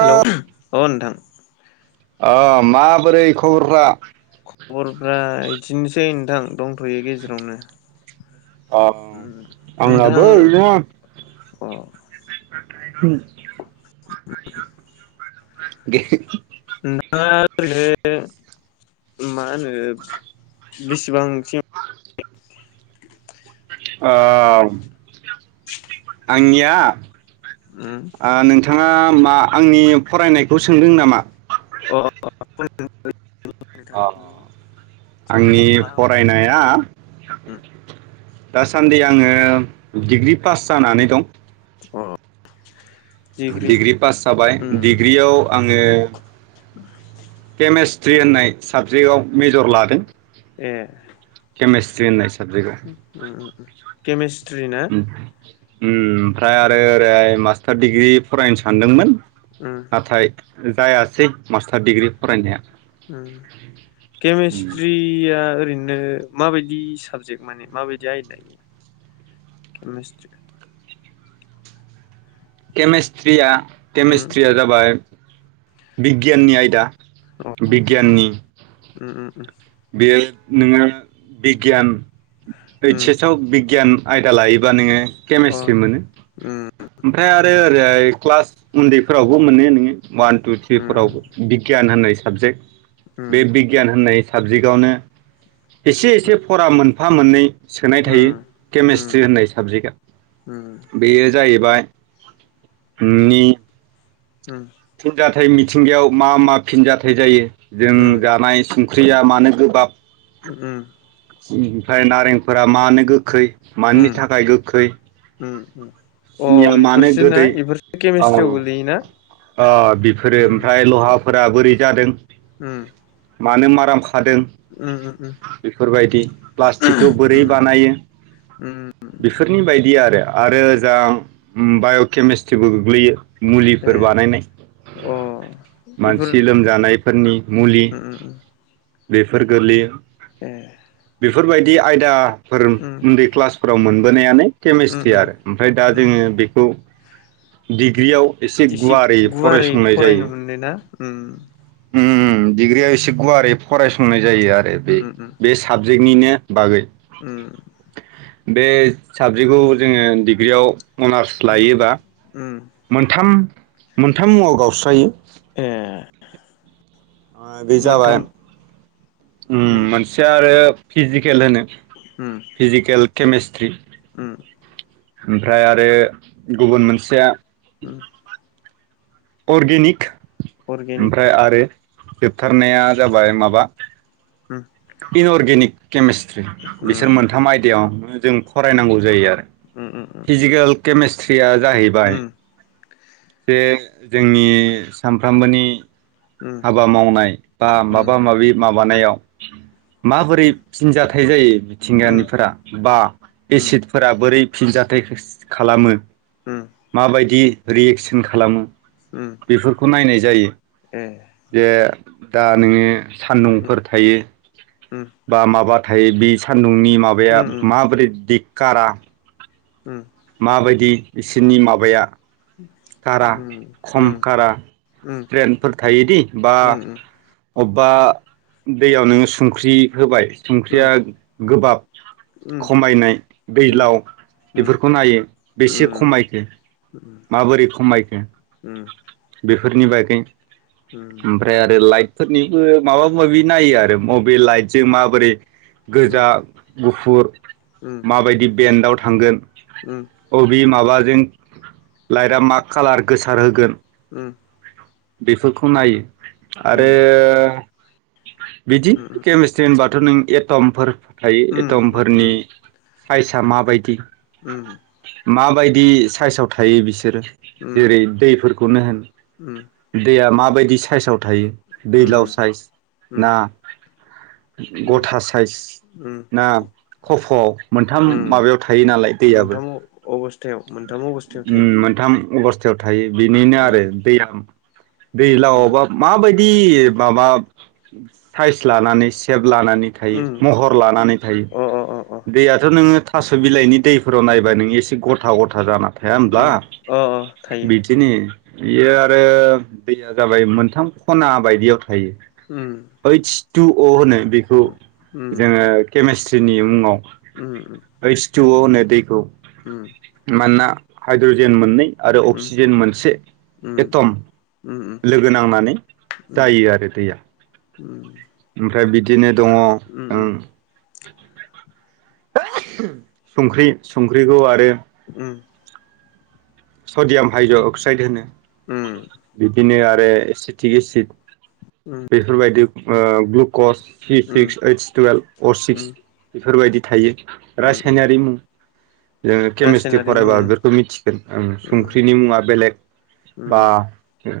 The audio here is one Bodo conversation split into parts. हेल अ नोंथां अ माबोरै खबरफ्रा? खबरफ्रा इदिनोसै नोंथां दंथयो गेजेरावनो अम आंनाबो नोंथां ओरैनो अ [unintelligible] [unintelligible] [unintelligible] [unintelligible] नोंथाङा ओरैनो मा होनो ओ बेसेबांसिम औ आंनिया उम ओ नोंथा ओ मा आंनि फरायनायखौ सोंदों नामा अ अ [unintelligible] अ आंनि जेनेबा मा फरायनाया दासान्दि आङो डिग्रि पास जानानै दं अ डिग्रि पास जाबाय उम डिग्रियाव आं ङो केमेस्ट्रि होननाय साबजेक्टआव मेजर लादों ए केमेस्ट्रि होननाय साबजेक्टआव उम उम उम केमेस्ट्रि ना? ओम ओमफ्राय आरो ओरै मास थार डिग्रि फरायनो सानदोंमोन। उम नाथाय जायासै मास्टार डिग्रि फरायनाया। उम उम केमेस्ट्रिया ओरैनो माबायदि साबजेक्ट माने माबायदि आयदा केमेस्ट्रि? केमेस्ट्रिया उम केमिस्ट्रिया जाबाय बिगियाननि आयदा। अ बिगियाननि उम उम उम। बेयो नोङो बिगियान ओइत उम चेसआव बिगियान आयदा लायोबा नोङो अ केमिस्ट्रि मोनो उम ओमफ्राय आरो ओरै ओमफ्राय क्लास उन्दैफोरावबो मोनो नोङो। वान टु उम थ्रिफोराव बिगियान होननाय साबजेक्ट अ बे बिगियान होननाय साबजेक्टआवनो एसे एसे फरा मोनफा मोननै सोनाय थायो केमेस्ट्रि होननाय साबजेक्टआ बेयो जाहैबाय उम। उम। नाथाय मिथिंगायाव मा मा फिनजाथाइ जायो जों जानाय स ख्रैया मानो गोबाब। उम। ओमफ्राय नारेंफोरा मानो गोखै? मानि थाखाय गोखै सिनिया मानो ना गोदै इफोरसो ओ केमेस्ट्रियाव गोलैयोना? ओ बेफोरो ओमफ्राय लहा फोरा बोरै जादों? उम। मानो मा [inaudible] जादों बेफोरबायदि [inaudible] प्लास्टिकखौ बोरै बानायो बेफोरनि बायद बिदि आरो आरो जा बायकेमिस्ट्रिबो गोग्लैयो। ए मुलिफोर बानायनाय अ इफोर मानसि लोमजानायफोरनि मुलि। बेफोर गोलैयो ए बेफोरबायदि आयदा फोर उन्दै क्लासफोराव मोनो [unintelligible] केमिस्ट्रि आरो ओमफ्राय दा जोङो बेखौ डिग्रियाव एसे गुवारै गुवारै फरायसंनाय फरायनो मोनदो ना ओ ओम दिग्रिया एसे गुवारै फरायसंनाय जायो आरो बे बे साब जोंनिनो उम बे साबजेक्टखौ जोङो डिग्रियाव अनार्स लायोबा मोनथाम मोनथाम मुङाव गावस्रायो ए बे जाबाय मोनथाम होम मोनसे आरो फिजिक्स फिजिकेल केमेषट्रि- ओम ओमफ्राय आरो गुबुन मोनसेया [unintelligible] अर्गेनिक ओमफ्राय अर्गेनिक आरो जोबथारनाया जाबाय माबा [unintelligible] बे अर्गेनिक केमेस्ट्रि बिसोर मोनथाम आयदायाव जों फरायनांगौ जायो आरो मोनथाम फिजिकेल केमेस्ट्रिया जाहैबाय जे जोंनि सानफ्रामबोनि हाबा मावनाय बा माबा माबि माबानायाव [unintelligible] माबोरै फिनजाथाइ जायो मिथिंगानिफोरा बा एसिडफोरा बोरै फिनजाथाय खालामो माबायदि रियेकसन खालामो बेफोरखौ नायनाय जायो ए दा नोङो सान्दुंफोर थायो बा माबा था हायो बे सान दुंनि माबाया माबोरै दि खारा माबायदि बिसोरनि माबाया खारा खम कारा स्रेन्फोर थायोदि बा अब बा दैयाव नोंङो संख्रि होबाय संख्रिया गोबाब खमायनाय दैलाव बेफोरखौ बेखौ नायो बेसे खमायखो माबोरै खमायखो बेख फोरनि बागै ओमफ्राय आरो लाइट फोरनिबो माबा माबि नायो आरो मबल लाइट जों माबोरै गोजा गुफुर माबायदि बेन्डआव थांगोन अऔ बि माबा जों लाइटआ मा कालार गोसार होगोन ओम बेफोरखौ नायो आरो बिदि केमिस्ट्रि होनबाथ' नों एथमफोर थायो एथमफोरनि फाइसा माबायदि उम माबायदि साइसआव थायो बिसोरो जेरै दैफोरखौनो होन दैया माब बायदि साइसाव थायो दैलाव साइज ना गथा साइज ना खफ'आव मोनथाम माबायाव थायो नालाय दैयाबो मोनथाम अ-अबस्थायाव मोनथाम अबस्थायाव थायो मोनथाम अबस्थायाव था थायो बेनिनो उम आरो बेराम दैलावबा माबाय इ माबा साइस लानानै सेब लानानै उम उम थायो महर लानानै थायो अ अ अ अ दैयाथ' नोङो थास' बिलाइनि दै फोराव नायबा नों एसे गथा गथा जाना थाया होमब्ला उम अ थायो बिदिनो बियो आरो दैया जाबाय मोनथाम खना बायदियाव थायो उम ओइस तु अ' होनो। बिखौ जोंङो केमेस्ट्रि दिनै मुङाव उम उम। थु अ' होनो दै औ उम मानना हाइड्रजेन मोननै आरो उम अक्सिजेन मोनसे उम एटम उम उम लोगो नांनानै उम जायो आरो दैया फ्राय बिदिनो दङ उम उम। ओं सुंख्रि सुंख्रिखौ आरो उम सडियाम हाइड्र' अक्साइड होनो। बिदिनो आर ए एसिथिक एसिड उम बेफोरबायदि ओ ग्लुकस। थ्रि उम सिक्स ओइस टुवेल्भ अ' सिक्स उम बेफोरबायदि। थायो। उम रासायनारि मुं ओ केमेस्ट्रि रासायनारि फरायबा मुं [unintelligible] फोरखौ मिथिगोन। ओं उम सुंख्रिनि मुङा बेलेग बा उम ओ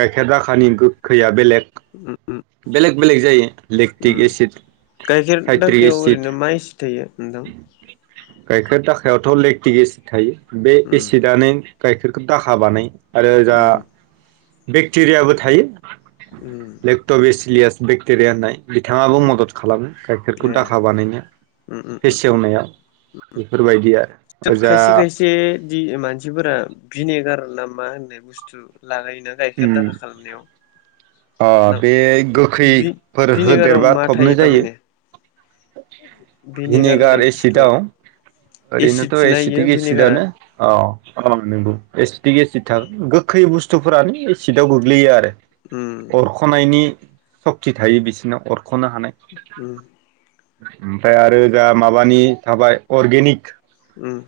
गाइखेर दाखानि गोगखैया बेलेग। उम उम बेलेक बेलेक जायो लेक्टिक उम एसिड गाइखेर साइट्रिक दाखायाव एसिड। ओरैनो मा एसे [unintelligible] गाइखेर दाखायावथ' लेक्टिक एसिड थायो। बे उम एसिडआनो गाइखेरखो दाखा बानाय आरो जा। उम बेक्टेरियाबो थायो। उम लेपट' बे सिलियास। बक्टेरिया होन्नाय। बिथाङाबो मदद खालामो गाइखेरखौ ए दाखा बानायनाया। उम उम उम फेसेवनायाव उम। बेफोरबायदि आरो। ओजा खायसे खायसे दि मानसिफोरा भिनेगार नाम। मा होननाय बुस्थु। लागायोना गाइखेर दाखा खालामनायाव। ओ ना बे गोखैफोर भि-भिनेगाराव होदेरबा मा थबनो थायो जायो। थारमाने होननाय भिनेगार बुस्थुआ एसिडआव ओरैनोथ' एसिडसोना इयो एसिटिक भिनेगारा एसिडनो औ नंगौ। एसिटिक एसिड थागोन गोखै बुस्थुफोरानो एसिडआव गोग्लैयो आरो। उम अरख'नायनि। सक्ति थायो बिसोरना अर। सख'नो हानाय। उम ओमफ्राय आरो जा माबानि थाबाय अर्गेनिक। उम।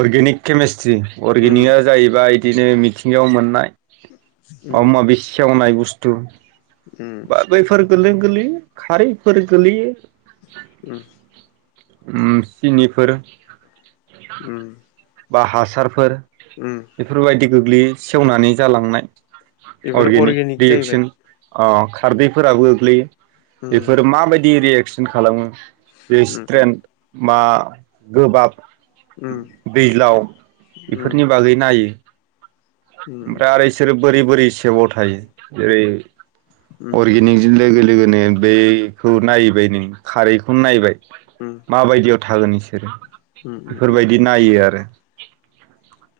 अर्गेनिक केेमेस। थि उम अर्गेनिकआ जाहैबाय। बिदिनो मिथिंगायाव मोननाय। उम। मावंनाय बुस्थु। उम ब बैफोर। गोरलै गोोरलैयो खारैफोर गोलैयो। उम। ओ सिनिफोर। उम। बा हासारफोर उम बेफोरबायदि गोग्लैयो सेवनानै जालांनाय। बेफोर अर्गेनिक जाहैबाय भेकसिन। अ खारदैफोराबो गोग्लैयो। बेफोर उम माबायदि रियेक्स? होन खालामो। बेस उम ट्रेन मा गोबाब उम दैज्लाव उम बेफोरनि बागै नायो। उम ओमफ्राय आरो इसोरो बोरै बोरै गोबाव थायो जेरै उम अर्गेनिकजों [unintelligible] लोगोनो बेखौ नायोबाय नो खारैखौनो नायबाय। उम माबायदियाव थागोन इसोरो उम उम बेफोरबायदि नायो आरो।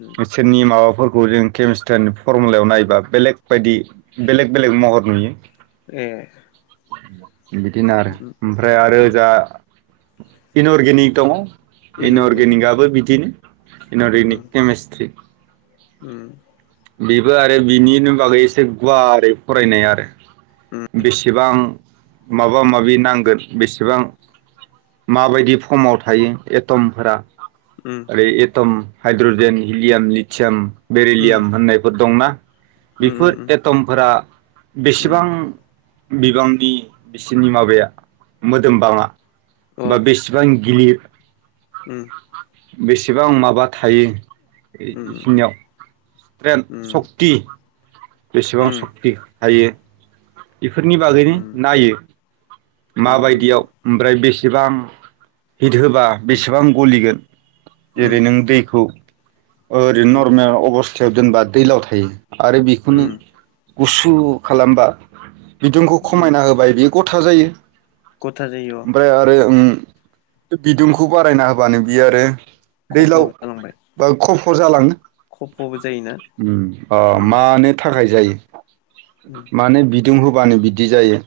उम बिसोरनि माबाफोर खौ जों केमिस्ट्रिनि फरमुलायाव नायबा बेलेग बायदि बेलेग बेलेग महर नुयो। ए बिदिनो आरो उम ओमफ्राय आरो उम जा इन अरगेनिग दङ। इन इनअर्गेनिक अर्गेनिकआबो बिदिनो। उम इन'रगेनिक केमिस्ट्रि। उम। बेबो आरो बिनिनो बागै एसे गुवारै फरायनाय आरो। बेसेबां माबा-माबि नांगोन बेसेबां माबायदि फर्माव थायो एटमफोरा उम आरो एथ'म हाइड्रजेन, हिलियाम, लिथियाम उम बेरेलियाम। फोर दंना? उम बेफोर उम एटमफोरा उम बेसेबां? बिबांनि बिसोरनि माबाया मोदोमबाङा? अ बा बेसेबां? गिलिर। उम बेसेबां माबा थायो इद उम उम इसिनियाव उम सक्ति बेसेबां उम सक्ति हायो बेफोरनि बागैनो उम नायो माबायदियाव उम ओमफ्राय बेसे जेबाम हिट होबा उम बेसेबां गलिगोन जेरै उम नों दैखौ ओरैनो उम नर्मेल अबस खाथियाव दोनबा दैलाव थायो आरो बेखौनो उम गुसु खालामबा बिदुंखौ उम खमायना होबाय बियो गथा जायो। गथा जायो अ ओमफ्राय आरो ओं बिदुंखौ बारायना होबानो बियो आरो खफ' जालांबाय। खरजालाङो। खब ओम अ मानो थाखाय जायो? उम माने बि दुं होबानो बिदि जायो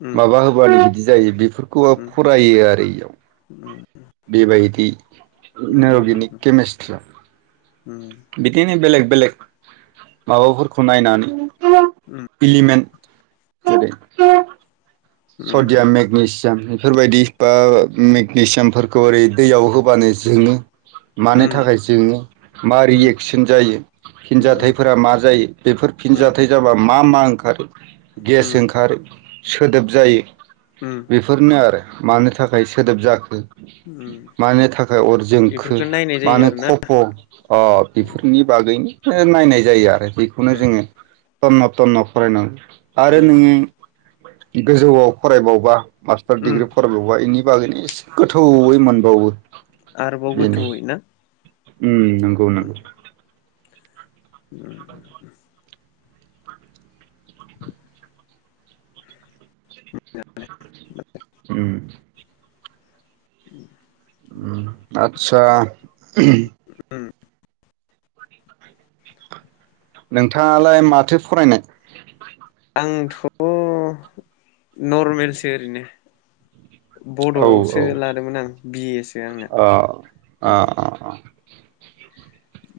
उम माबा होबानो बिदि जायो बेफोरखौ फरायो आरो इयाव। बेबायदि उम नो उम बिनि उम केमेसट्रा उम बिदिनो बेलेग बेलेग माबाफोरखौ नायनानै उम इलिमेन्ट। [unintelligible] उम उम सदियाम मेगनेसियाम बेफोरबायदि बा मेगनेसियामफोरखौ ओरै दैयाव होबानो जोङो मानो थाखाय जोङो मा उम रिएकसन जायो फिनजाथाइफोरा मा जायो बेफोर फिनजाथाइ जाबा मा मा ओंखारो गेस उम उम ओंखारो सोदोब जायो उम बेफोरनो आरो मानो थाखाय सोदोब जाखो? उम मानो थाखाय अर जोंखो इफोरखौ नायनाय जायो मानो आरोना खफ' अ बेफोरनि बागैनो नायनाय जायो आरो बेखौनो उम जोङो थन्न थन्न फरायनां आरो उम नों ओ गोजौआव फरायबावबा मास्टार उम दिडिग्रि फरायबा इनि बागैनो एसे गोथौयै मोनबावो आरोबाव बेनो गोथौवै ना? उम नंगौ नंगौ ओ उम उम आतसा उम नोंथाङालाय माथो फरायनाय? आंथ' नरमेलसो ओरैनो औ औ बड'आवसो लादोंमोन आं बि ए सो आंना अ अ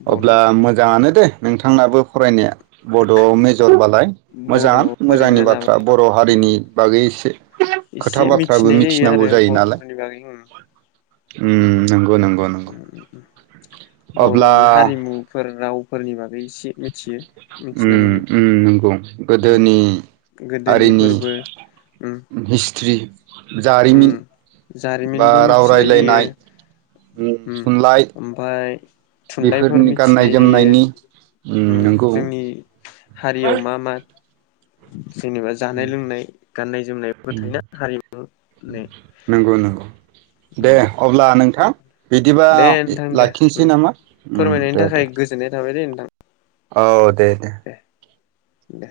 बड' अब्ला मोजाङानो दे नोंथांनाबो फरायनाया बड'आव मेजरबालाय मोजां बड'आव मोजांनि ओरैनो बाथ्रा लाबाय बर' उम हारिनि बागै एसे खोथा एसे बाथ्राबो मिथिनाय मिथिनांगौ आरो जायो नालाय। बर'फोरनि बागै उम उम नंगौ नंगौ नंगौ अ बर'नि हारिमुफोर रावफोरनि नि बागै एसे मिथियो। मिथिना उम मोनो उम नंगौ उम गोदोनि हारिनि गोदोनिफोरबो उम हिस्ट्रि उम जारिमिन बा जारिमिनबो राव मिथिनाय जायो रायलायनाय उम थुनलाइ ओमफाय थुनलाइफोर बेफोरनि गाननाय मिथिनाय जायो जोमनायनि उम नंगौ जोंनि हारियाव उम मा मा [unintelligible] जेनेबा जानाय-लोंनाय गाननाय-जोमनायबो थायोना हारिमुनि नंगौ नंगौ दे उम अब्ला नोंथां बिदिबा दे नोंथां दे लाखिनोसै उम नामा? उम फोरमायनायनि दे दे थाखाय गोजोननाय थाबाय दे नोंथां। औ दे दे। दे-दे